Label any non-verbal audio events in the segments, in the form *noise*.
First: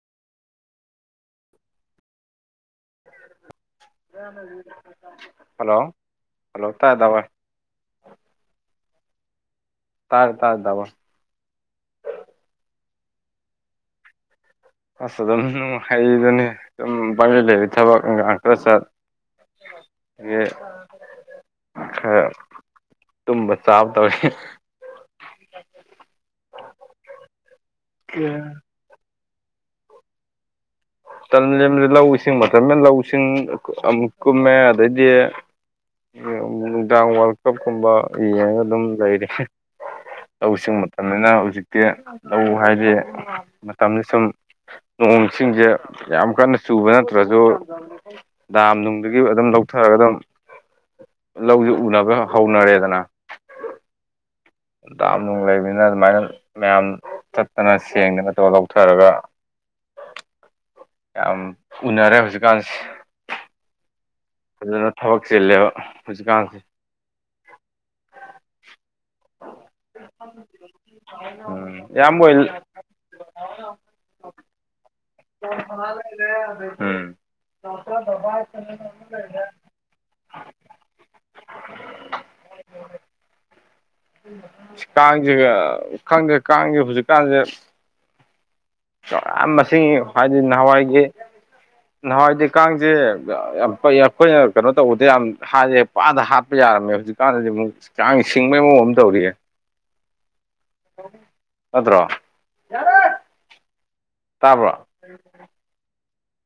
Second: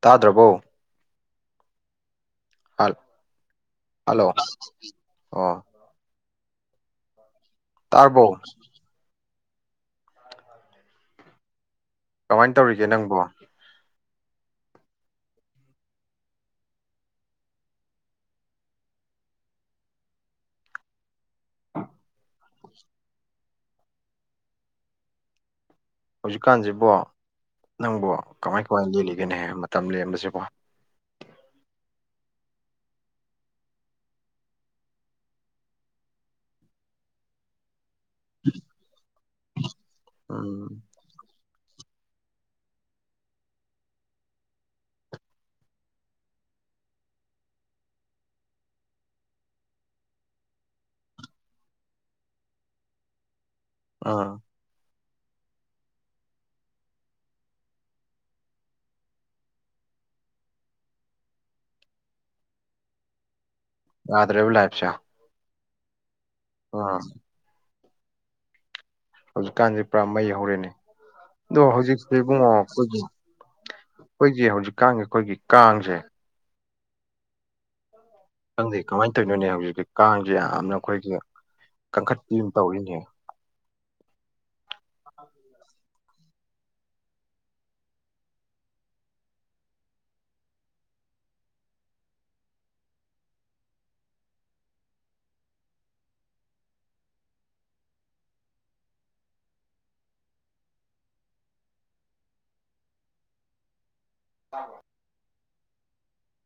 ꯇꯥꯗ꯭ꯔꯕꯣ ꯍꯜ ꯍꯜꯂꯣ ꯑꯣ *unintelligible* ꯇꯥꯔꯕꯣ ꯇꯥꯔꯦ ꯇꯥꯔꯦ ꯇꯥꯃꯣ ꯀꯃꯥꯏꯅ ꯇꯧꯔꯤꯒꯦ ꯅꯪꯕꯣ ꯑꯁ ꯑꯗꯨꯝ ꯅꯨꯡ ꯍꯩꯗꯨꯅꯤ ꯑꯗꯨꯝ ꯄꯪꯂꯩ ꯂꯩꯕ ꯊꯕꯛ ꯏꯟꯈꯥꯡ ꯈꯔ ꯆꯠ ꯌꯦ ꯈꯔ ꯇꯨꯝꯕ ꯆꯥꯕ ꯇꯧꯔꯤ ꯍꯧꯖꯤꯛꯀꯥꯟꯁꯤꯕ ꯅꯪꯕꯨ ꯀꯃꯥꯏ ꯀꯃꯥꯏꯅ ꯂꯦꯜꯂꯤꯒꯅꯤꯍ ꯃꯇꯝ ꯂꯦꯟꯔꯕꯁꯤꯕꯣ ꯇ ꯂꯧ ꯏꯁꯤꯡ ꯃꯆ ꯂꯧ ꯏꯁꯤꯡ ꯀꯨꯝꯃꯦ ꯑꯗꯩꯗꯤ ꯅꯨꯡꯗꯥꯡ ꯋꯥꯔꯜ ꯀꯞꯀꯨꯝꯕ ꯌꯦꯡꯉꯒ ꯑꯗꯨꯝ ꯂꯩꯔꯦ ꯎꯝ ꯂꯧꯎꯁꯤꯡ ꯃ ꯇꯝꯅꯤꯅ ꯍꯧꯖꯤꯛꯇꯤ ꯂꯧ ꯍꯥꯏꯗꯤ ꯃꯇꯝꯗ ꯁꯨꯝ ꯅꯣꯡ ꯏꯁꯤꯡꯁꯦ ꯌꯥꯝ ꯀꯟꯅ ꯆꯨꯕ ꯅꯠꯇ꯭ꯔꯁꯨ ꯗꯥꯝ ꯅꯨꯡꯗꯒꯤ ꯑꯗꯨꯝ ꯂꯧꯊꯔꯒ ꯑꯗꯨꯝ ꯂꯧꯁꯨ ꯎꯅꯕ ꯍꯧꯅꯔꯦꯗꯅ ꯑꯥ ꯗꯥꯝ ꯅꯨꯡ ꯂꯩꯕꯅꯤꯅ ꯑꯗꯨꯃꯥꯏꯅ ꯃꯌꯥꯝ ꯆꯠꯇꯅ ꯁꯦꯡꯗꯅꯠꯇꯧꯔꯒ ꯂꯧꯊꯔꯒ *inaudible* ꯌꯥꯝ ꯎꯅꯔꯦ ꯍꯧꯖꯤꯛꯀꯥꯟꯁꯦ ꯌꯥꯗ꯭ꯔꯦꯕ ꯂꯥꯏꯐꯁꯦ ꯐꯖꯅ ꯊꯕꯛ ꯆꯤꯜꯂꯦꯕ ꯍꯧꯖꯤꯛꯀꯥꯟꯁꯦ ꯑꯥ ꯍꯧꯖꯤꯛꯀꯥꯟꯁꯦ ꯄꯨꯔꯥ ꯃꯩ ꯍꯧꯔꯦꯅꯦ ꯑꯗꯣ ꯎꯝ ꯍꯧꯖꯤꯛꯁꯦ ꯏꯌꯥꯝꯕ ꯏꯕꯨꯡꯉꯣ ꯍꯣꯏ ꯑꯩꯈꯣꯏꯒꯤ ꯍꯣꯏ ꯆ ꯍ ꯍꯧꯖꯤ ꯀꯥꯡꯉꯦ ꯑꯩꯈꯣꯏꯒꯤ ꯐꯅꯥ ꯀꯥꯡꯁꯦ ꯂꯩꯔꯦ ꯑꯗꯨ ꯅꯇ ꯗꯕꯥ ꯈꯪꯗꯦ ꯀꯃꯥꯏꯅ ꯇꯧꯔꯤꯅꯣꯅꯦ ꯍꯧꯖꯤꯛꯇꯤ ꯀꯥꯡꯁꯦ ꯌꯥꯝꯅ ꯑꯩꯈꯣꯏꯒꯤ ꯀꯟꯈꯠꯄꯤ ꯑꯃ ꯇꯧꯔꯤꯅꯦ ꯀꯥꯡꯁꯦꯒ ꯈꯪꯗꯦ ꯀꯥꯡꯁꯦ ꯍꯧꯖꯤꯛꯀꯥꯟꯁꯦ ꯌꯥꯝ ꯃꯁꯤꯡ ꯍꯥꯏꯗꯤ ꯅꯍꯥꯟꯋꯥꯏꯒꯤ ꯅꯍꯥꯟꯋꯥꯏꯗꯤ ꯀꯥꯡꯁꯦ ꯌꯥꯝ ꯈꯣꯏꯅ ꯌꯥꯝ ꯑꯩꯈꯣꯏꯅ ꯀꯩꯅꯣ ꯇꯧꯕꯗ ꯌꯥꯝ ꯍꯥꯏꯌꯦ ꯄꯥꯗ ꯍꯥꯠꯄ ꯌꯥꯔꯝꯃꯦ ꯍꯧꯖꯤꯛꯀꯥꯟꯗꯗꯤ ꯑꯃꯨꯛ ꯆꯥꯡ ꯁꯤꯡꯕꯒꯤ ꯃꯑꯣꯡ ꯑꯃꯨꯛ ꯇꯧꯔꯤꯑꯦ *inaudible* ꯅꯠꯇ꯭ꯔꯣ ꯇꯥꯕ꯭ꯔꯣ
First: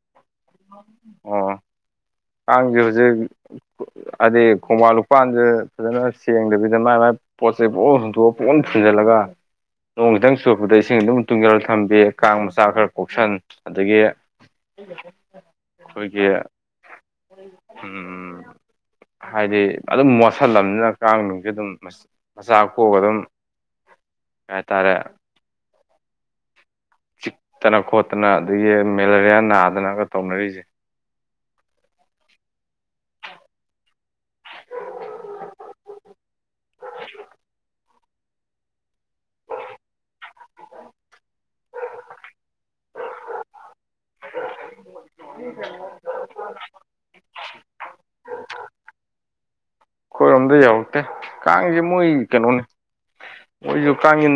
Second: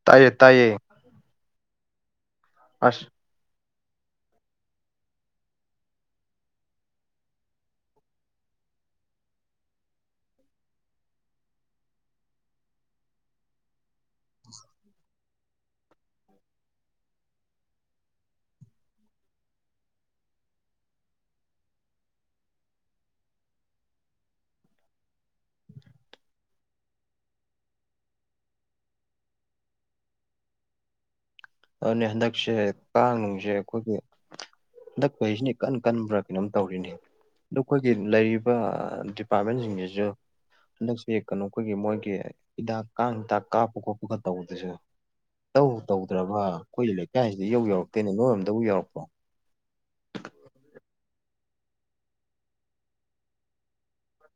ꯇꯥꯏꯌꯦ ꯇꯥꯏꯌꯦ ꯑꯣ ꯀꯥꯡꯁꯦ ꯑꯁ ꯍꯧꯖꯤꯛ ꯍꯥꯏꯗꯤ ꯈꯣꯡꯕꯥꯟ ꯂꯨꯄꯥꯟꯁ ꯐꯖꯅ ꯁꯦꯡꯗꯕꯤꯗ ꯃꯥꯏ ꯃꯥꯏ ꯄꯣꯠꯁꯦ ꯄꯣꯔ ꯍꯨꯟꯇꯣꯛꯑꯑꯣ ꯄꯣꯟ ꯊꯨꯖꯜꯂꯒ ꯅꯣꯡ ꯈꯤꯇꯪ ꯆꯨꯔꯛꯄꯗ ꯏꯁꯤꯡ ꯑꯗꯨꯝ ꯇꯨꯡꯖꯦꯜꯂꯒ ꯊꯝꯕꯤ ꯀꯥꯡ ꯃꯆꯥ ꯈꯔ ꯀꯣꯛꯁꯟ ꯑꯗꯒꯤ *unintelligible* ꯑꯩꯈꯣꯏꯒꯤ ꯎꯝ *inaudible* ꯍꯥꯏꯗꯤ ꯑꯗꯨꯝ ꯃꯣꯠꯁꯤꯜꯂꯝꯕꯅꯤꯅ ꯀꯥꯡꯅꯨꯡꯁꯦ ꯑꯗꯨꯝ ꯃꯆꯥꯥꯛ ꯄꯣꯛꯕ ꯑꯗꯨꯝ ꯀꯩ ꯍꯥꯏꯇꯥꯔꯦ *inaudible* ꯆꯤꯛꯇꯅ ꯈꯣꯠꯇꯅ ꯑꯗꯒꯤ ꯃꯦꯂꯔꯤꯌꯥ ꯅꯥꯗꯅꯒ ꯇꯧꯅꯔꯤꯁꯦ ꯑꯗꯨꯅꯦ ꯍꯟꯗꯛꯁꯦ ꯀꯥꯡꯅꯨꯡꯁꯦ ꯑꯩꯈꯣꯏꯒꯤ ꯍꯟꯗꯛꯄꯩꯁꯤꯅꯤ ꯀꯟ ꯀꯟꯕ꯭ꯔꯥ ꯀꯩꯅꯣꯝ ꯇꯧꯔꯤꯅꯤ ꯑ ꯑꯩꯈꯣꯏꯒꯤ ꯂꯩꯔꯤꯕ ꯗꯤꯄꯥꯔꯠꯃꯦꯟꯁꯤꯡꯁꯤꯁꯨ ꯍꯟꯗꯛꯁꯦ ꯀꯩꯅꯣ ꯑꯩꯈꯣꯏꯒꯤ ꯃꯣꯏꯒꯤ ꯍꯤꯗꯥꯛ ꯀꯥꯡ ꯍꯤꯗꯥꯛ ꯀꯥꯞꯄ ꯈꯣꯠꯄ ꯑꯗꯨꯒ ꯇꯧꯗꯣꯏꯁꯨ ꯇꯧ ꯇꯧ ꯑꯩꯈꯣꯏꯒꯤ ꯂꯩꯀꯥꯏꯁꯤꯗ ꯏꯌꯧ ꯌꯧꯔꯛꯇꯦ ꯅꯣꯏꯔꯝꯗꯕꯨ ꯌꯔꯛꯄꯔꯣ ꯑꯩꯈꯣꯏꯔꯣꯝꯗ ꯌꯥꯎꯔꯛꯇꯦ ꯀꯥꯡꯁꯦ ꯃꯣꯏ ꯀꯩꯅꯣꯅꯤ ꯃꯣꯏꯁꯨ ꯀꯥꯡꯁꯤ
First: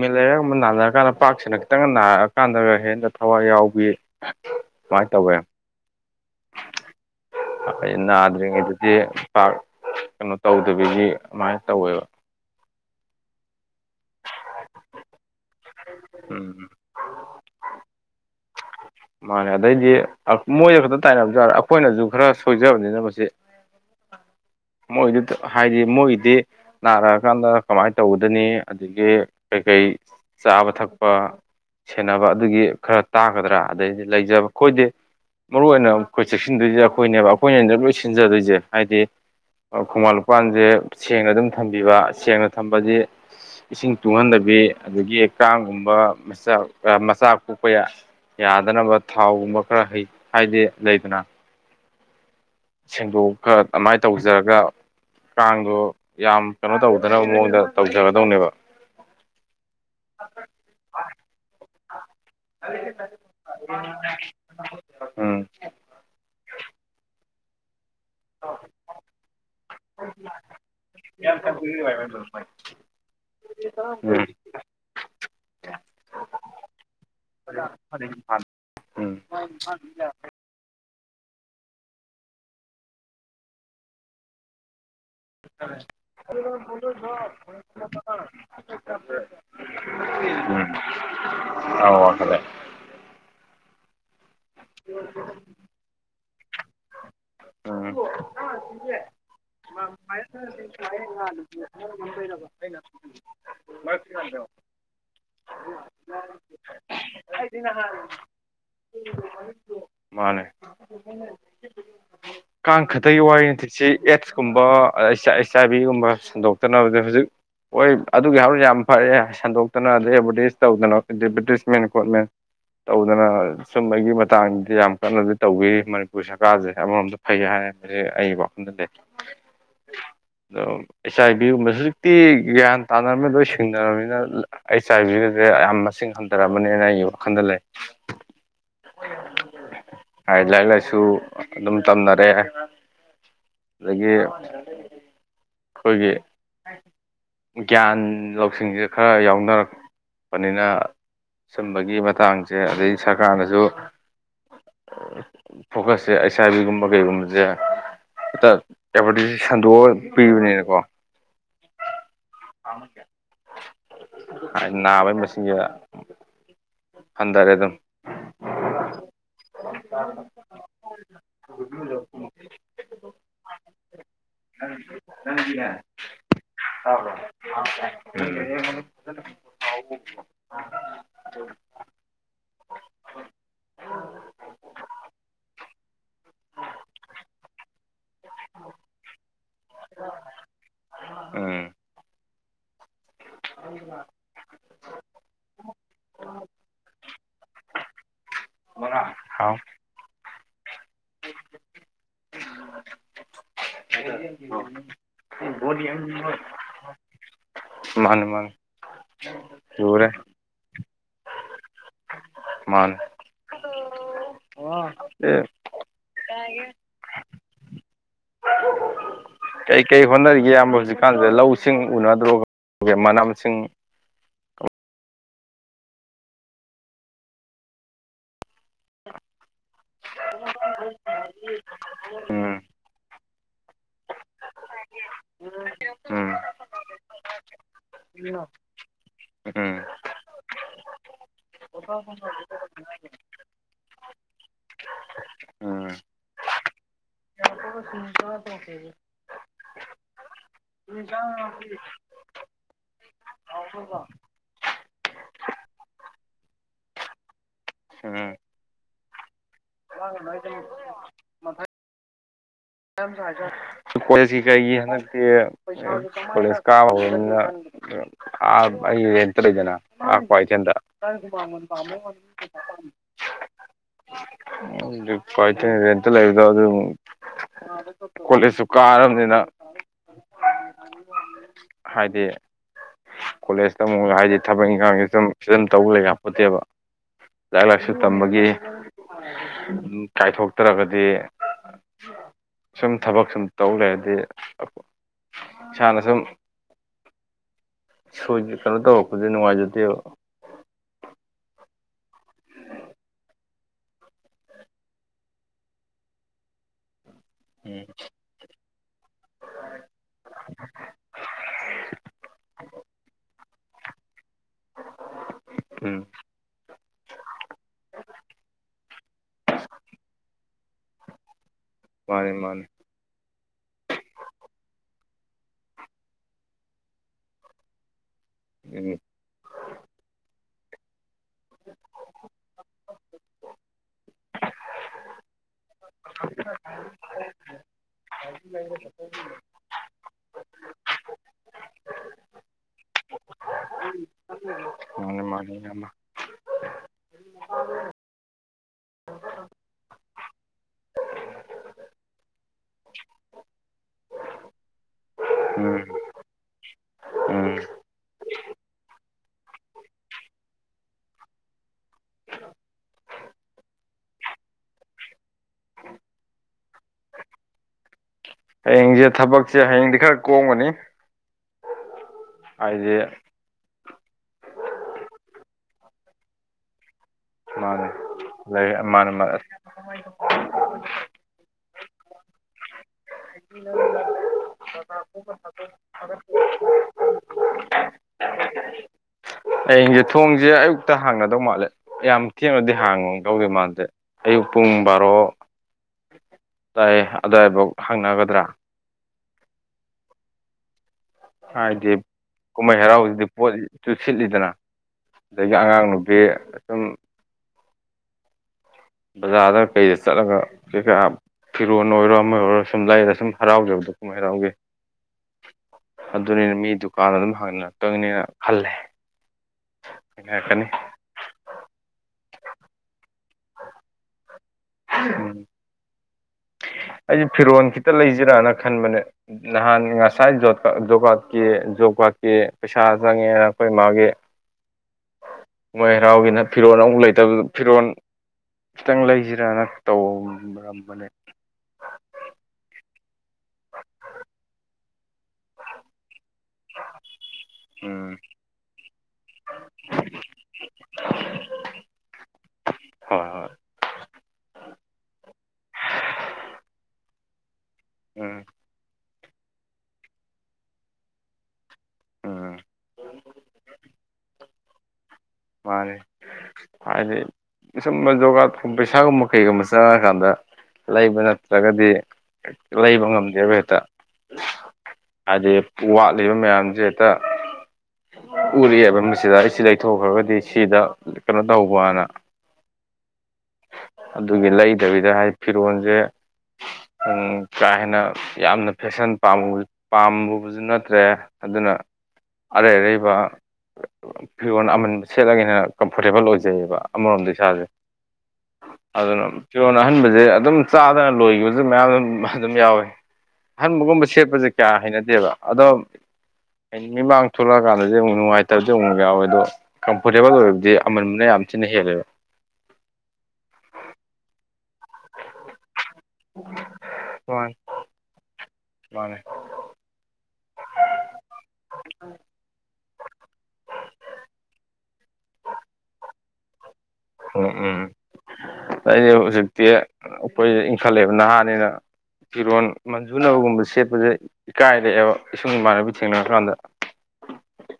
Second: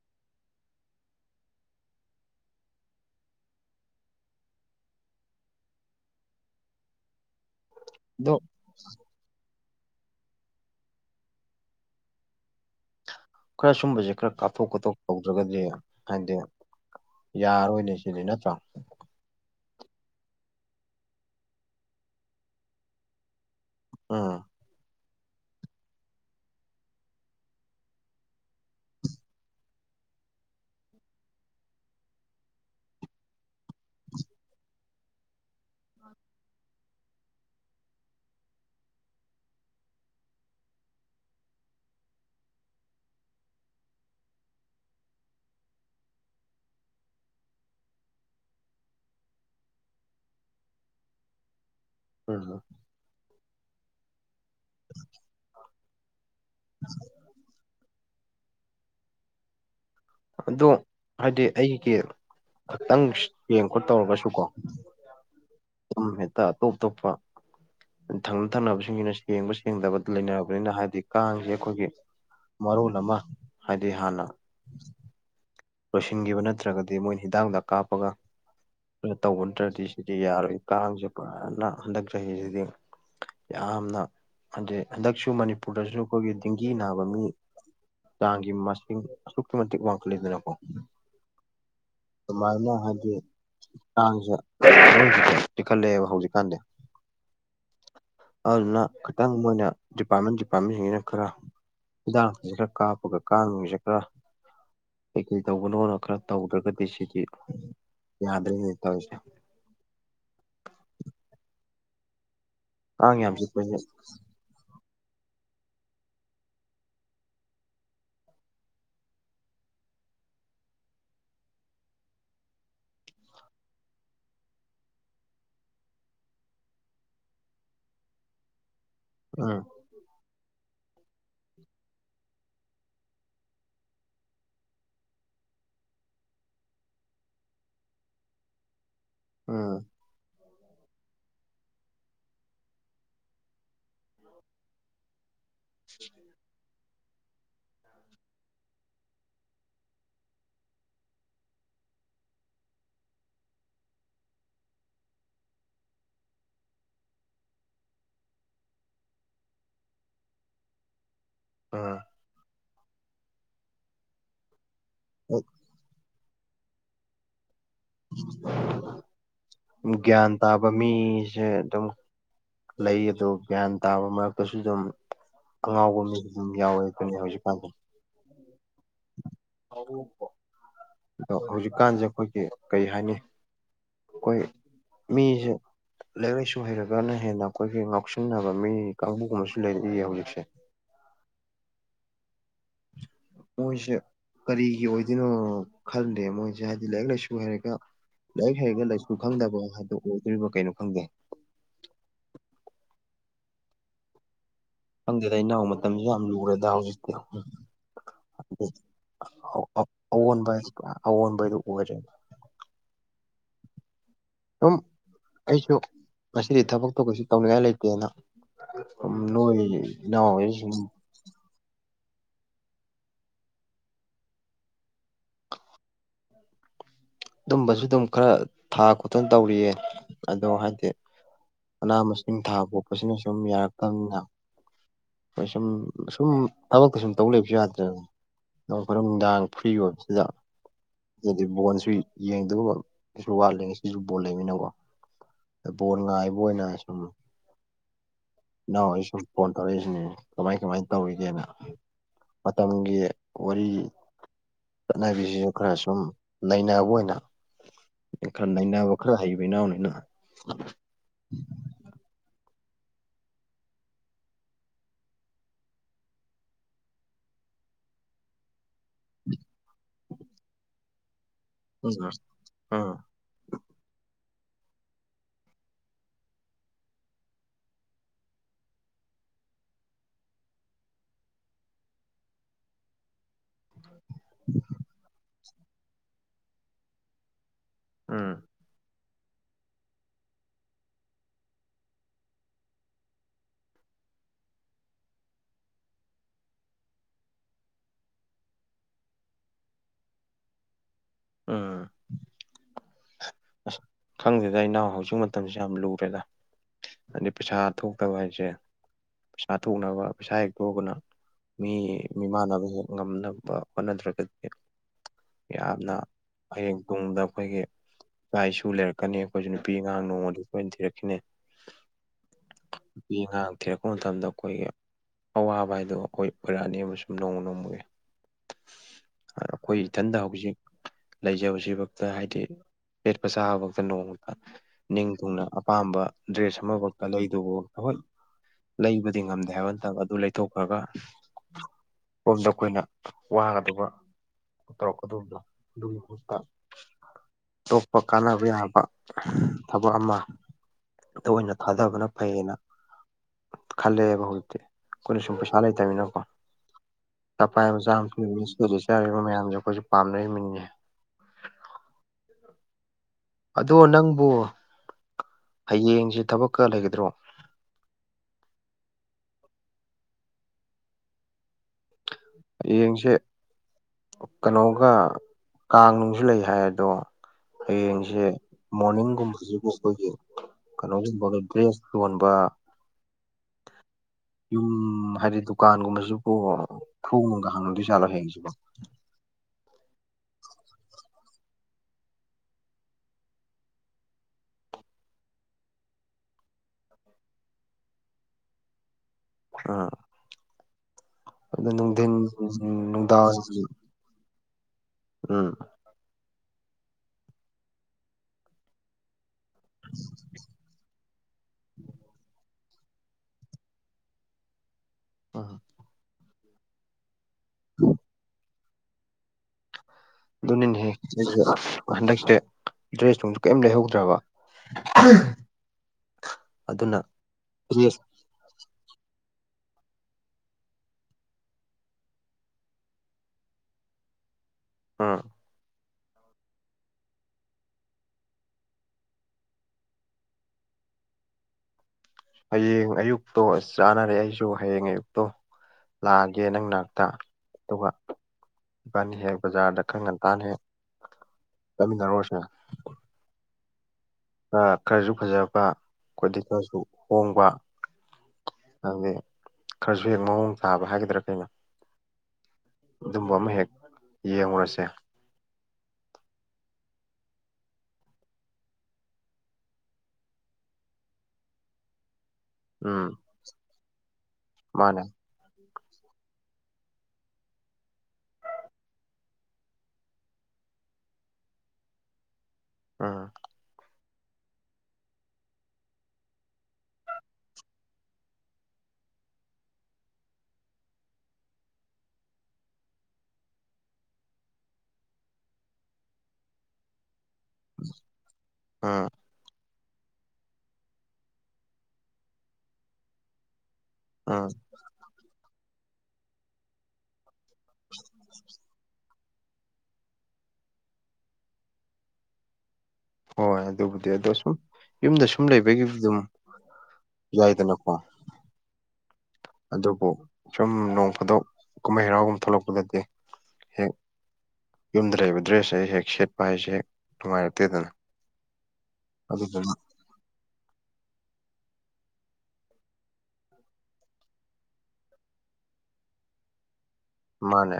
ꯃꯦꯂꯦꯔꯤꯌꯥꯒꯨꯝꯕ ꯅꯥꯟꯅꯔꯀꯥꯟꯗ ꯄꯥꯛꯁꯤꯅ ꯈꯤꯇꯪ ꯅꯥꯔꯛꯑꯀꯥꯟꯗꯒ ꯍꯦꯟꯅ ꯊꯋꯥꯏ ꯌꯥꯎꯕꯤ ꯁꯨꯃꯥꯏꯅ ꯇꯧꯋꯦ ꯍꯥꯏꯗꯤ ꯑꯗꯣ ꯅꯥꯗ꯭ꯔꯤꯉꯩꯗꯗꯤ ꯄꯥꯛ ꯀꯩꯅꯣ ꯇꯧꯗꯕꯤꯒꯤ ꯑꯗꯨꯃꯥꯏꯅ ꯇꯧꯋꯦꯕ ꯈꯔ ꯁꯨꯝꯕꯁꯦ ꯈꯔ ꯀꯥꯞꯊꯣꯛ ꯈꯣꯊꯣꯛ ꯇꯧꯗ꯭ꯔꯒꯗꯤ ꯍꯥꯏꯗꯤ ꯎꯝ ꯌꯥꯔꯣꯏꯅꯦ ꯁꯤꯅꯤ ꯅꯠꯇ꯭ꯔꯣ ꯃꯥꯅꯦ ꯑꯗꯩꯗꯤ ꯃꯣꯏꯗ ꯈꯛꯇ ꯇꯥꯏꯅꯕꯁꯨꯖꯔꯦ ꯑꯩꯈꯣꯏꯅꯁꯨ ꯈꯔ ꯁꯣꯏꯖꯕꯅꯤꯅ ꯃꯁꯤ ꯑ ꯃꯣꯏꯗꯨ ꯍꯥꯏꯗꯤ ꯃꯣꯏꯗꯤ ꯅꯥꯔꯛꯑꯀꯥꯟꯗ ꯀꯃꯥꯏꯅ ꯇꯧꯒꯗꯅꯤ ꯑꯗꯒꯤ ꯀꯩꯀꯩ ꯆꯥꯕ ꯊꯛꯄ ꯁꯦꯟꯅꯕ ꯑꯗꯨꯒꯤ ꯈꯔ ꯇꯥꯒꯗ꯭ꯔꯥ ꯑꯗꯩꯗꯤ ꯂꯩꯖꯕ ꯑꯩꯈꯣꯏꯗꯤ ꯃꯔꯨ ꯑꯣꯏꯅ ꯑꯩꯈꯣꯏ ꯆꯦꯛꯁꯤꯟꯗꯣꯏꯗꯤ ꯑꯩꯈꯣꯏꯅꯦꯕ ꯑꯩꯈꯣꯏꯅ ꯂꯣꯏ ꯁꯤꯟꯖꯗꯣꯏꯁꯦ ꯍꯥꯏꯗꯤ ꯈꯣꯡꯃꯟ ꯂꯨꯄꯥꯟꯁꯦ ꯁꯦꯡꯅ ꯑꯗꯨꯝ ꯊꯝꯕꯤꯕ ꯁꯦꯡꯅ ꯊꯝꯕꯁ ꯏꯁꯤꯡ ꯇꯨꯡꯍꯟꯗꯕꯤ ꯑꯗꯒꯤ ꯀꯥꯡꯒꯨꯝꯕ ꯃ ꯃꯆꯥ ꯀꯣꯛꯄ ꯌꯥ ꯌꯥꯗꯅꯕ ꯊꯥꯎꯒꯨꯝꯕ ꯈꯔ ꯍꯥꯏꯗꯤ ꯂꯩꯗꯅ ꯎ ꯁꯦꯡꯗꯣꯛꯀ ꯑꯗꯨꯃꯥꯏꯅ ꯇꯧꯖꯔꯒ ꯀꯥꯡꯗꯣ ꯌꯥꯝ ꯀꯩꯅꯣ ꯇꯧꯗꯅꯕ ꯃꯑꯣꯡꯗ ꯇꯧꯖꯒꯗ ꯗꯧꯅꯦꯕ ꯑꯗꯣ ꯍꯥꯏꯗꯤ ꯑꯩꯒꯤ ꯀ ꯎꯝ ꯑꯗꯨ ꯍꯦꯛꯇ ꯑꯇꯣꯞꯇꯣꯞꯄ ꯊꯪꯅ ꯊꯪꯅꯕꯁꯤꯡꯁꯤꯅ ꯁꯦꯡꯕ ꯁꯦꯡꯗꯕ ꯂꯩꯅꯔꯕꯅꯤꯅ ꯍꯥꯏꯕꯗꯤ ꯀꯥꯡꯁꯦ ꯑꯩꯈꯣꯏꯒꯤ ꯃꯔꯣꯜ ꯑꯃ ꯍꯥꯏꯗꯤ ꯍꯥꯟꯅ ꯎꯝ ꯂꯣꯏꯁꯤꯟꯈꯤꯕ ꯅꯠꯇ꯭ꯔꯒꯗꯤ ꯃꯣꯏꯅ ꯍꯤꯗꯡꯗ ꯀꯥꯞꯄꯒ ꯈ ꯎꯝ ꯇꯧꯕ ꯅꯠꯇ꯭ꯔꯒꯗꯤ ꯁꯤꯗꯤ ꯌꯥꯔꯣꯏꯏ ꯀꯥꯡꯁꯦ ꯄꯨꯖꯅ ꯍꯟꯗꯛ ꯆꯍꯤꯁꯤꯗꯤ ꯌꯥꯝꯅ ꯑꯗꯩ ꯍꯟꯗꯛꯁꯨ ꯃꯅꯤꯄꯨꯔꯗꯁꯨ ꯑꯩꯈꯣꯏꯒꯤ ꯗꯦꯡꯒꯤ ꯅꯥꯕ ꯃꯤ ꯆꯥꯡꯒꯤ ꯃꯁꯤꯡ ꯋꯥꯥꯛꯂꯗꯅꯀꯣ ꯑ ꯐꯔꯦ ꯑꯗꯨꯅ ꯍꯥꯏꯗꯤ ꯆꯥꯡꯁꯦ ꯄꯤꯈꯠꯂꯛꯑꯦꯕ ꯍꯧꯖꯤꯛꯀꯥꯟꯗꯤ ꯎꯝ ꯑꯗꯨꯅ ꯈꯤꯇꯪ ꯃꯣꯏꯅ ꯗꯤꯄꯥꯔꯠꯃꯦꯟ ꯗꯤꯄꯥꯔꯠꯃꯦꯟꯁꯤꯡꯁꯤꯅ ꯈꯔ ꯍꯤꯗꯡꯁꯤꯡ ꯈꯔ ꯀꯥꯞꯄ ꯑꯗꯨꯒ ꯀꯥꯡꯉꯤꯁꯦ ꯈꯔ ꯣ ꯀꯩꯗꯧꯧꯕꯅꯣꯅ ꯈꯔ ꯇꯧꯗ꯭ꯔꯒꯗꯤ ꯁꯤꯗꯤ ꯌꯥꯗ꯭ꯔꯦꯅꯦ ꯇꯧꯔꯤꯁꯦ ꯍꯣ ꯃꯥꯅꯦ ꯀꯥꯡ ꯀꯥꯡꯈꯛꯇꯒꯤ ꯌꯥꯝ ꯋꯥ ꯅ ꯆꯤꯛꯄꯁꯦ ꯊꯤꯛꯁꯤ ꯑꯦꯠ ꯀꯨꯝꯕ ꯑꯩꯁ ꯑꯥꯏ ꯕꯤꯒꯨꯝꯕ ꯁꯟꯗꯣꯛꯇꯅꯕꯗ ꯍꯧꯖꯤꯛ ꯍꯣꯏ ꯑꯗꯨꯒꯤ ꯍꯧꯔꯗꯤ ꯌꯥꯝ ꯐꯔꯦ ꯁꯟꯗꯣꯛꯇꯅ ꯑꯗꯩ ꯑꯦꯗꯚꯔꯇꯤꯁ ꯇꯧꯗꯅ ꯑꯦꯗꯚꯔꯇꯤꯁꯃꯦꯟ ꯈꯣꯠꯃꯦꯟ ꯇꯧꯗꯅ ꯁꯨꯝ ꯑꯩꯒꯤ ꯃꯇꯥꯡꯗꯤ ꯌꯥꯝ ꯀꯟꯅꯗꯤ ꯇꯧꯕꯤꯔꯤꯨꯔ ꯑꯩꯈꯣꯏ ꯁꯔꯀꯥꯔꯁꯦ ꯑꯃꯔꯃꯝꯇ ꯐꯩꯌꯦ ꯍꯥꯏꯕꯁꯦ ꯑꯩꯒꯤ ꯋꯥꯈꯐꯝꯗ ꯂꯩ ꯑꯥ ꯑꯗꯣ ꯑꯩꯠꯆ ꯑꯥꯏ ꯕꯤꯒꯨꯝꯕꯁꯨ ꯍꯧꯖꯤꯛꯇꯤ ꯒ꯭ꯌꯥꯟ ꯇꯥꯅꯔꯝꯃꯤ ꯂꯣꯏ ꯁꯤꯡꯅꯔꯕꯅꯤꯅ ꯑꯩꯠꯆ ꯑꯥꯏꯕꯤꯒꯁꯦ ꯑꯌꯥꯝ ꯃꯁꯤꯡ ꯍꯟꯊꯔꯃꯅꯦꯅ ꯑꯩꯒꯤ ꯋꯥꯈꯜꯗ ꯂꯩ ꯑꯥ ꯀꯥꯏ ꯂꯥꯏꯛ ꯂꯥꯏꯁ ꯁꯨ ꯑꯗꯨꯝ ꯇꯝꯅꯔꯛꯑꯦ ꯑꯗꯒꯤ ꯑꯩꯈꯣꯏꯒꯤ ꯒ꯭ꯌꯥꯟ ꯂꯧꯁꯤꯡꯁꯦ ꯈꯔ ꯌꯥꯎꯅꯔꯛꯄꯅꯤꯅ ꯁꯨꯝꯕꯒꯤ ꯃꯇꯥꯡꯁꯦ ꯑꯗꯩ ꯁꯔꯀꯥꯔꯅꯁꯨ *inaudible* ꯐꯣꯀꯁꯁꯦ ꯑꯩꯁ ꯑꯥꯏ ꯕꯤꯒꯨꯝꯕ ꯀꯩꯒꯨꯝꯕꯁꯦ ꯍ ꯑꯦꯚꯔꯇ ꯁꯟꯗꯣꯛꯑ ꯄꯤꯕꯅꯤꯅꯀꯣ ꯑꯥ ꯅꯥꯕꯩ ꯃꯁꯤꯡꯗ ꯍꯟꯊꯔꯦ ꯑꯗꯨꯝ ꯒ꯭ꯌꯥꯟ ꯇꯥꯕ ꯃꯤꯁꯦ ꯑꯗꯨꯝ ꯂꯩ ꯑꯗ‌ꯣ ꯒ꯭ꯌꯥꯟ ꯇꯥꯕ ꯃꯔꯛꯇꯁꯨ ꯑꯗꯨꯝ ꯑꯉꯥꯎꯕ ꯃꯤꯗꯨ ꯑꯗꯨꯝ ꯌꯥꯎꯋꯦ ꯑꯩꯈ‌ꯣꯏ ꯍꯧꯖꯤꯛꯀꯥꯟꯁ‌ꯦ ꯎꯝ ꯑꯗꯣ ꯍꯧꯖꯤꯛꯀꯥꯟꯁꯦ ꯑꯩꯈꯣꯏꯒꯤ ꯀꯩ ꯍꯥꯏꯅꯤ ꯑꯩꯈꯣꯏ ꯃꯤꯁꯦ ꯂꯥꯏꯔꯤꯛ ꯂꯥꯏꯁꯨ ꯍꯩꯔꯒꯅ ꯍꯦꯟꯅ ꯑꯩꯈꯣꯏꯒꯤ ꯉꯥꯎꯁ ꯁꯤꯅꯕ ꯃꯤ ꯀꯥꯡꯕꯨꯒꯨꯝꯕꯁꯨ ꯂꯩꯔꯛꯏ ꯍꯧꯖꯤꯛꯁꯦ ꯎꯝ ꯃꯣꯏꯁꯦ ꯀꯔꯤꯒꯤ ꯑꯣꯏꯗꯣꯏꯅꯣ ꯈꯜꯗꯦ ꯃꯣꯏꯁꯦ ꯍꯥꯏꯗꯤ ꯂꯥꯏꯔꯤꯛ ꯂꯥꯏꯁꯨ ꯍꯩꯔꯒ ꯂꯥꯏꯔꯤꯛ ꯍꯩꯔꯒ ꯂꯥꯏꯁꯨ ꯈꯪꯗꯕ ꯍꯥꯏꯗꯣ ꯑꯣꯏꯗꯣꯔꯤꯕ ꯀꯩꯅꯣ ꯈꯪꯗꯦ *unintelligible* ꯈꯪꯗꯦꯗ ꯏꯅꯥꯎ ꯃꯇꯝꯁꯤ ꯌꯥꯝ ꯂꯨꯔꯦꯗ ꯍꯧꯖꯤꯛꯇꯤ ꯃꯥꯅꯤ ꯃꯥꯅꯤ ꯂꯨꯔꯦ ꯑꯑꯣꯟꯕ ꯍꯥꯏ ꯑꯑꯣꯟꯕ ꯍꯥꯏꯗꯨ ꯑꯣꯏꯔꯦ ꯃꯥꯟ ꯁꯨꯝ ꯑꯩꯁꯨ ꯉꯁꯤꯗꯤ ꯊꯕꯛꯇ‌ꯣ ꯀꯩꯁꯨ ꯇꯧꯅꯤꯡꯉꯥꯏ ꯂꯩꯇꯦꯅ ꯎꯝ ꯅ‌ꯣꯏꯒꯤ ꯏꯅꯥꯎ ꯍ‌ꯣꯏ ꯁꯨꯝ ꯀꯥꯟꯁꯤꯗ ꯂꯧꯁꯤꯡ ꯎꯅꯗ꯭ꯔꯣ *unintelligible* ꯃꯅꯝꯁꯤꯡ ꯑꯗꯨꯝꯕꯁꯨ ꯑꯗꯨꯝ ꯈꯔ ꯊꯥ ꯈꯣꯠꯇꯅ ꯇꯧꯔꯤꯌꯦ ꯑꯗꯣ ꯍꯥꯏꯗꯤ ꯃꯅꯥ ꯃꯁꯤꯡ ꯎꯝ ꯊꯥꯕ ꯈꯣꯠꯄꯁꯤꯅ ꯁꯨꯝ ꯌꯥꯔꯛꯇꯕꯅꯤꯅ ꯗꯩ ꯁꯨꯝ ꯁꯨꯝ ꯎꯝ ꯊꯕꯛꯇ ꯁꯨꯝ ꯇꯧ ꯂꯩꯕꯁꯨ ꯌꯥꯗ꯭ꯔꯦꯗꯟ ꯅ‌ꯣꯡꯐꯗ‌ꯣꯛ ꯅꯨꯡꯗꯥꯡ ꯐ꯭ꯔꯤ ꯎꯝ ꯑꯣꯏꯕꯁꯤꯗ ꯑꯗꯨꯗꯤ ꯕꯣꯟꯁꯨ ꯌꯦꯡꯗꯕ ꯨꯋꯥꯠꯂ‌ꯦ ꯉꯁꯤꯁꯨ ꯕꯣꯜ ꯂꯩꯃꯤꯅꯀꯣ ꯗ ꯎꯝ ꯕꯣꯜ ꯉꯥꯏꯕ ꯑꯣꯏꯅ ꯁꯨꯝ *unintelligible* ꯏꯅꯥꯎ ꯑꯩ ꯁꯨꯝ ꯐꯣꯟ ꯇꯧꯔꯛꯏꯁꯤꯅꯦ ꯀꯃꯥꯏ ꯀꯃꯥꯏ ꯇꯧꯔꯤꯒꯦꯅ ꯃꯇꯝꯒꯤ ꯋꯥꯔꯤ ꯆꯠꯅꯕꯤꯁꯤꯁꯨ ꯈꯔ ꯁꯨꯝ ꯅꯩꯅꯕ ꯑꯣꯏꯅ ꯎꯝ ꯈꯔ ꯅꯩꯅꯕ ꯈꯔ ꯍꯩꯕ ꯏꯅꯥꯎꯅꯤꯅ *unintelligible* *inaudible* ꯀꯣꯂꯦꯖꯀꯤ ꯀꯔꯤꯒꯤ ꯍꯟꯗꯛꯇꯤ ꯀꯣꯂꯦꯖ ꯀꯥꯕ ꯍꯧꯔꯕꯅꯤꯅ ꯑꯥ *unintelligible* ꯑꯩ ꯔ‌ꯦꯟꯇ ꯂꯩꯗꯅ ꯑꯥ ꯀ꯭ꯋꯥꯀꯩꯊ‌ꯦꯜꯗ ꯎꯝ ꯎꯝ ꯀ꯭ꯋꯥꯏꯊ‌ꯦꯜ ꯔ‌ꯦꯟꯇ ꯂꯩꯔꯤꯗꯨ ꯑꯗꯨ ꯀꯣꯂꯦꯖꯁꯨ ꯀꯥꯔꯝꯅꯤꯅ ꯍꯥꯏꯗꯤ ꯀꯣꯂꯦꯖꯇ ꯑꯃꯨꯛ ꯍꯥꯏꯗꯤ ꯊꯕꯛ ꯏꯪꯈꯥꯡꯁꯤ ꯁꯨꯝ ꯁꯤꯗ ꯑꯗꯨꯝ ꯇꯧꯕ ꯌꯥꯄꯣꯠꯇꯦꯕ ꯂꯥꯏꯔꯤꯛ ꯂꯥꯏꯁꯨ ꯎꯝ ꯇꯝꯕꯒꯤ ꯀꯥꯏꯊꯣꯛꯇ꯭ꯔꯒꯗꯤ ꯁꯨꯝ ꯊꯕꯛ ꯁꯨꯝ ꯇꯧ ꯂꯩꯔꯗꯤ ꯏꯁꯥꯅ ꯁꯨꯝ ꯁꯣꯏ ꯀꯩꯅꯣ ꯇꯧꯔꯛꯄꯗꯤ ꯅꯨꯡꯉꯥꯏꯖꯗꯦꯕ꯫ ꯎꯝ ꯑꯁ ꯈꯪꯗꯦꯗ ꯏꯅꯥꯎ ꯍꯧꯖꯤꯛ ꯃꯇꯝꯁꯤ ꯌꯥꯝ ꯂꯨꯔꯦꯗ꯫ ꯍꯥꯏꯗꯤ ꯄꯩꯁꯥ ꯊꯣꯛꯇꯕ ꯍꯥꯏꯁꯦ ꯄꯩꯁꯥ ꯊꯣꯛꯅꯕ ꯄꯩꯁꯥ ꯍꯦꯛ ꯊꯣꯛꯑꯒꯅ ꯃꯤ ꯃꯤꯃꯥꯟꯅꯕ ꯍꯦꯛ ꯉꯝꯅꯕ ꯍꯣꯠꯅꯗ꯭ꯔꯒꯗꯤ ꯌꯥꯝꯅ ꯎꯝ ꯍꯌꯦꯡ ꯇꯨꯡꯗ ꯑꯩꯈꯣꯏꯒꯤ ꯏꯆꯥ ꯏꯁꯨ ꯂꯩꯔꯛꯀꯅꯤ ꯑꯩꯈꯣꯏꯁꯨ ꯅꯨꯄꯤ ꯑꯉꯥꯡ ꯅꯣꯡꯃꯗꯤ ꯁ‌ꯣꯏꯅ ꯊꯤꯔꯛꯈꯤꯅꯤ ꯃꯥꯅꯦ ꯃꯥꯅꯦ ꯅꯨꯄꯤ ꯑꯉꯥꯡ ꯊꯤꯔꯛꯄ ꯃꯇꯝꯗ ꯑꯩꯈꯣꯏꯒꯤ ꯑꯋꯥꯕ ꯍꯥꯏꯗꯣ ꯑꯩꯈꯣꯏ ꯑꯣꯏꯔꯛꯑꯅꯤꯕ ꯁꯨꯝ ꯅꯣꯡꯃ ꯅꯣꯡꯃꯒꯤ ꯎꯝ ꯑꯩꯈꯣꯏ ꯏꯊꯟꯗ ꯍꯧꯖꯤꯛ ꯂꯩꯖꯕꯁꯤꯐꯥꯎꯗ ꯍꯥꯏꯗꯤ ꯁꯦꯠꯄ ꯁꯥꯥꯕꯐꯗ ꯅꯣꯡꯃꯗ ꯅꯤꯡ ꯊꯨꯡꯅ ꯑꯄꯥꯝꯕ ꯗ꯭ꯔꯦꯁ ꯑꯃꯈꯛꯇ ꯂꯩꯗꯨꯕꯨ ꯍꯈꯣꯏ ꯂꯩꯕꯗꯤ ꯉꯝꯗꯦ ꯍꯥꯏꯕ ꯃꯇꯝꯠꯇꯕ ꯑꯗꯨ ꯂꯩꯇ ꯍꯥꯊꯣꯛꯈ꯭ꯔꯒ ꯔꯣꯝꯗ ꯑꯩꯈꯣꯏꯅ ꯋꯥꯒꯗꯧꯕ ꯎꯝ ꯇꯧꯔꯛ ꯃꯥꯅꯤ ꯃꯥꯅꯤ *unintelligible* ꯏꯌꯥꯝꯕ ꯑꯇꯣꯞꯄ ꯀꯥꯟꯅꯕ ꯌꯥꯕ ꯊꯕꯛ ꯑꯃ ꯇ ꯑꯣꯏꯅ ꯊꯥꯗꯕꯅ ꯐꯩꯌꯦꯅ ꯈꯜꯂꯦꯑꯦꯕ ꯍꯧꯖꯤꯛꯇꯤ ꯑꯩꯈꯣꯏꯗꯤ ꯁꯨꯝ ꯄꯩꯁꯥ ꯎꯝ ꯂꯩꯇꯅꯤꯅꯀꯣ ꯎꯝ ꯄꯥꯏꯕꯥ ꯃꯆꯥ ꯃꯁꯨꯖꯤꯡ ꯁꯦꯠꯂꯤ - ꯆꯥꯔꯤꯕ ꯃꯌꯥꯝꯁꯦ ꯑꯩꯈꯣꯏꯁꯨ ꯄꯥꯝꯅꯩꯃꯤꯅꯦ꯫ ꯑꯗꯣ ꯅꯪꯕꯨ ꯍꯌꯦꯡꯁꯦ ꯊꯕꯛꯀ ꯂꯩꯒꯗ꯭ꯔꯣ? ꯍꯌꯦꯡꯁꯦ ꯊꯕꯛꯁꯦ ꯍꯌꯦꯡꯗꯤ ꯈꯔ ꯀꯣꯝꯒꯅꯤ꯫ ꯍꯥꯏꯗꯤ ꯍꯌꯦꯡꯁꯦ ꯀꯩꯅꯣꯒ ꯀꯥꯡꯅꯨꯡꯖꯨ ꯂꯩ ꯍꯥꯏ ꯑꯗꯣ ꯃꯥꯅꯦ ꯍꯌꯦꯡꯖꯦ ꯂꯩ ꯃꯥꯅꯦ ꯃꯥꯅꯦ ꯃꯣꯔꯅꯤꯡꯒꯨꯝꯕꯁꯤꯕꯨ ꯑꯈꯣꯏꯒꯤ ꯀꯩꯅꯣꯒꯨꯝꯕꯒ ꯗ꯭ꯔꯦꯁ ꯌꯣꯟꯕ ꯌꯨꯝ ꯍꯥꯏꯗꯤ ꯗꯨꯀꯥꯟꯒꯨꯝꯕꯖꯤꯕꯨ ꯊꯣꯡꯅꯨꯡꯒ ꯍꯥꯡꯉꯝꯗꯣꯏ ꯖꯥꯠꯂꯣ ꯍꯌꯦꯡꯁꯤꯕꯣ? ꯍꯩ ꯌꯦꯡ ꯁꯦ ꯊꯣꯡꯁꯦ ꯑꯌꯨꯛꯇ ꯍꯥꯡꯒꯗꯧ ꯃꯥꯜꯂꯦ ꯌꯥꯝ ꯊꯦꯡꯅꯗꯤ ꯍꯥꯡꯗꯧꯗꯤ ꯃꯥꯟꯗꯦ꯫ ꯑꯌꯨꯛ ꯄꯨꯡ ꯕꯥꯔꯣ ꯇꯥꯏꯌꯦ ꯑꯗꯨꯋꯥꯏꯐꯧ ꯍꯥꯡꯅꯒꯗ꯭ꯔꯥ ꯑ ꯍꯥꯏꯗꯤ ꯀꯨꯝꯍꯩ ꯍꯔꯥꯎꯕꯁꯤꯗꯤ ꯅꯨꯡꯗꯥꯡ ꯄꯣꯠꯂꯤ ꯆꯨꯁꯤꯠꯂꯤꯗꯅ ꯎꯝ ꯑꯗꯒꯤ ꯑꯉꯥꯡ ꯅꯨꯕꯤ ꯁꯨꯝ ꯕꯖꯥꯔꯗ ꯀꯩꯗ ꯆꯠꯂꯒ ꯀꯩ ꯀꯥ ꯐꯤꯔꯣꯟ ꯑꯣꯏꯔꯣ ꯑꯃ ꯑꯣꯏꯔꯣ ꯁꯨꯝ ꯂꯩꯔ ꯁꯨꯝ ꯍꯔꯥꯎꯖꯕꯗꯣ ꯀꯨꯝꯍꯩꯔꯥꯎꯒꯤ ꯑ ꯑꯗꯨꯅꯤꯅ ꯃꯤ ꯗꯨꯀꯥꯟꯗ ꯑꯗꯨꯝ *unintelligible* ꯈꯜꯂꯦ ꯍꯥꯏꯅꯔꯛꯀꯅꯤ ꯑꯗꯨꯅꯤꯅꯦꯍꯦ ꯑꯩꯖꯦ ꯍꯟꯗꯛꯁꯦ ꯗ꯭ꯔꯦꯁꯅꯨꯪ ꯀꯔꯤꯝ ꯂꯩꯍꯧꯗ꯭ꯔꯕ꯫ ꯎꯝ *unintelligible* ꯑꯗꯨꯅ ꯑꯩꯁꯦ ꯐꯤꯔꯣꯟꯜ ꯈꯤꯇ ꯗ꯭ꯔꯦꯁ ꯂꯩꯖꯤꯔꯥꯅ ꯈꯟꯕꯅꯦ꯫ ꯅꯍꯥꯟ ꯉꯁꯥꯏ ꯖꯣꯕ ꯀꯥꯔꯀꯤ ꯖꯣꯕ ꯀꯥꯔꯠꯀꯤ ꯄꯩꯁꯥ ꯆꯪꯉꯦꯅ ꯑꯩꯈꯣꯏ ꯃꯥꯒꯤ ꯑꯝ ꯃꯣꯏ ꯍꯔꯥꯎꯒꯤꯅ ꯐꯤꯔꯣꯟ ꯑꯃꯨꯛ ꯂꯩꯇꯕꯗ ꯐꯤꯔꯣꯜ ꯈꯤꯇꯪ ꯂꯩꯁꯤꯔꯅ ꯇꯧꯔꯝꯕꯅꯦ ꯍꯌꯦꯡ ꯑꯌꯨꯛꯇꯣ ꯑꯁ ꯆꯥꯟꯅꯔꯦ ꯑꯩꯁꯨ ꯍꯌꯦꯡ ꯑꯌꯨꯛꯇꯣ ꯂꯥꯛꯑꯒꯦ ꯅꯪ ꯅꯥꯛꯇ ꯑꯗꯨꯒ ꯎꯝ ꯏꯕꯥꯅꯤ ꯍꯦꯛ ꯕꯖꯥꯔꯗ ꯈꯔ ꯉꯟꯇꯥꯅ ꯍꯦꯛ ꯆꯠꯃꯤꯟꯅꯔꯨꯔꯁꯦ ꯍꯣꯏ ꯍꯣꯏ ꯈꯔꯁꯨ ꯐꯖꯕ *unintelligible* ꯈꯔꯁꯨ ꯍꯣꯡꯕ ꯎꯝ ꯍꯥꯏꯗꯤ ꯈꯔꯁꯨ ꯍꯦꯛ ꯃꯑꯣꯡ ꯇꯥꯕ ꯍꯥꯏꯒꯗ꯭ꯔꯥ ꯀꯩꯅꯣ ꯎꯝ ꯑꯗꯨꯝꯕ ꯑꯃ ꯍꯦꯛ ꯌꯦꯡꯉꯨꯔꯁꯦ ꯃꯥꯅꯦ ꯍꯥꯏꯗꯤ ꯁꯨꯝꯕ ꯖꯣꯒꯥꯝ ꯄꯩꯁꯥꯒꯨꯝꯕ ꯀꯩꯒꯨꯝꯕ ꯆꯪꯉꯀꯥꯟꯗ ꯂꯩꯕ ꯅꯠꯇ꯭ꯔꯒꯗꯤ ꯂꯩꯕ ꯎꯝ ꯉꯝꯗꯦꯕ ꯍꯦꯛꯇ ꯃꯥꯅꯦ ꯍꯥꯏꯗꯤ ꯋꯥꯠꯂꯤꯕ ꯃꯌꯥꯝꯁꯦ ꯍꯦꯛꯇ ꯎꯔꯤꯑꯦꯕ ꯃꯁꯤꯗ ꯑꯩ ꯁꯤ ꯂꯩꯊꯣꯛꯈ꯭ꯔꯒꯗꯤ ꯁꯤꯗ ꯀꯩꯅꯣ ꯇꯧꯕꯅ ꯎꯝ ꯑꯗꯨꯒꯤ ꯂꯩꯗꯕꯤꯗ ꯍꯥꯏ ꯐꯤꯔꯣꯟꯖꯦ ꯀꯥ ꯍꯦꯟꯅ ꯌꯥꯝꯅ ꯐꯦꯁꯟ ꯄꯥꯝꯃꯨ ꯄꯝꯃꯨꯕꯁꯨ ꯅꯠꯇ꯭ꯔꯦ ꯑꯗꯨꯅ ꯑꯔꯩ ꯑꯔꯩꯕ ꯐꯤꯔꯣꯟ ꯑꯃꯟꯕ ꯁꯦꯠꯂꯒꯅ ꯀꯝꯐꯣꯔꯇꯦꯕꯜ ꯑꯣꯏꯖꯩꯑꯕ ꯑꯃꯔꯣꯝꯗ ꯏꯁꯥꯖꯦ ꯫ *unintelligible* ꯎꯝ *unintelligible* ꯀꯤꯔꯣꯟ ꯑꯍꯟꯕꯁꯦ ꯑꯗꯨꯝ ꯆꯥꯗꯅ ꯂꯣꯏꯈꯤꯕꯁꯨ ꯃꯌꯥꯝ ꯑꯗꯨ ꯑꯗꯨꯝ ꯌꯥꯎꯋꯦ ꯑꯍꯟꯕꯒꯨꯝꯕ ꯁꯦꯠꯄꯁꯦ ꯎꯝ ꯀꯌꯥ ꯍꯩꯅꯗꯦꯕ ꯑꯗꯣ ꯃꯤꯃꯥꯡ ꯊꯣꯛꯂꯛꯑꯀꯥꯟꯗꯗꯤ ꯑꯃꯨꯛ ꯅꯨꯡꯉꯥꯏꯇꯕꯗꯤ ꯑꯃꯨꯛ ꯌꯥꯎꯋꯦ ꯑꯗꯣ ꯀꯝꯐꯣꯔꯇꯦꯕꯜ ꯑꯣꯏꯔꯕꯗꯤ ꯑꯃꯟꯕꯅ ꯌꯥꯝ ꯊꯤꯟꯅ ꯍꯦꯜꯂꯦꯕ ꯍꯣꯏ ꯑꯗꯨꯕꯨꯗꯤ ꯑꯗꯣ ꯁꯨꯝ ꯌꯨꯝꯗ ꯁꯨꯝ ꯂꯩꯕꯒꯤ ꯑꯗꯨꯝ ꯃꯥꯅꯦ ꯌꯥꯏꯗꯅ ꯃꯥꯅꯦ ꯑꯗꯨꯕꯨ ꯁꯨꯝ ꯅꯣꯡ ꯐꯥꯗꯣꯛ ꯀꯨꯝꯍꯩ ꯍꯔꯥꯎꯒꯨꯝ ꯊꯣꯛꯂꯛꯄꯇꯦ ꯍꯦꯛ ꯌꯨꯝꯗ ꯂꯩꯕ ꯗ꯭ꯔꯦꯁ ꯍꯦꯛ ꯁꯦꯠꯄ ꯍꯥꯏꯁꯦ ꯍꯦꯛ ꯎꯝ ꯎꯝ ꯅꯨꯡꯉꯥꯏꯔꯛꯇꯦꯗꯅ ꯑꯗꯤ ꯍꯧꯖꯤꯛꯇꯤ ꯑꯗꯨꯗꯨꯅ ꯑꯩꯈꯣꯏꯁꯦ ꯏꯟꯈꯠꯂꯦꯕ ꯅꯍꯥꯅꯤꯅ ꯐꯤꯔꯣꯟ ꯃꯟꯖꯨꯅꯕꯒꯨꯝꯕ ꯁꯦꯠꯄꯁꯦ ꯏꯀꯥꯏꯔꯛꯑꯦꯕ ꯏꯁꯨꯡ ꯏꯃꯥꯟꯅꯕꯤ ꯊꯦꯡꯅꯔ ꯀꯥꯟꯗ ꯃꯥꯅꯦ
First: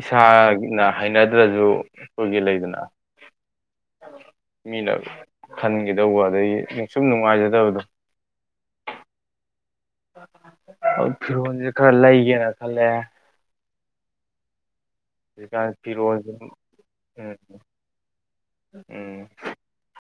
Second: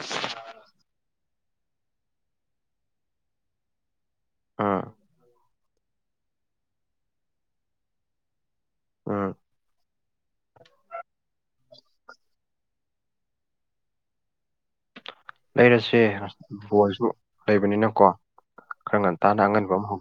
ꯏꯁꯥꯒꯤꯅ ꯍꯩꯅꯗ꯭ꯔꯁꯨ ꯑꯩꯈꯣꯏꯒꯤ ꯂꯩꯗꯅ ꯎꯝ ꯃꯤꯅ ꯈꯟꯈꯤꯗꯧꯕ ꯑꯗꯒꯤ ꯁꯨꯝ ꯅꯨꯡꯉꯥꯏꯖꯗꯕꯗꯣ ꯎꯝ ꯑꯗꯨ ꯐꯤꯔꯣꯜꯁꯦ ꯈꯔ ꯂꯩꯒꯦꯅ ꯈꯜꯂꯦ ꯍꯧꯖꯤꯛꯀꯥꯟ ꯂꯩꯔꯁꯦ ꯐꯤꯔꯣꯜꯁꯦ *unintelligible* ꯎꯝ ꯂꯩꯕꯅꯤꯅꯀꯣ ꯈꯔ ꯎꯝ ꯉꯟꯇꯥꯅ ꯑꯉꯟꯕ ꯑꯃ ꯍꯧꯗ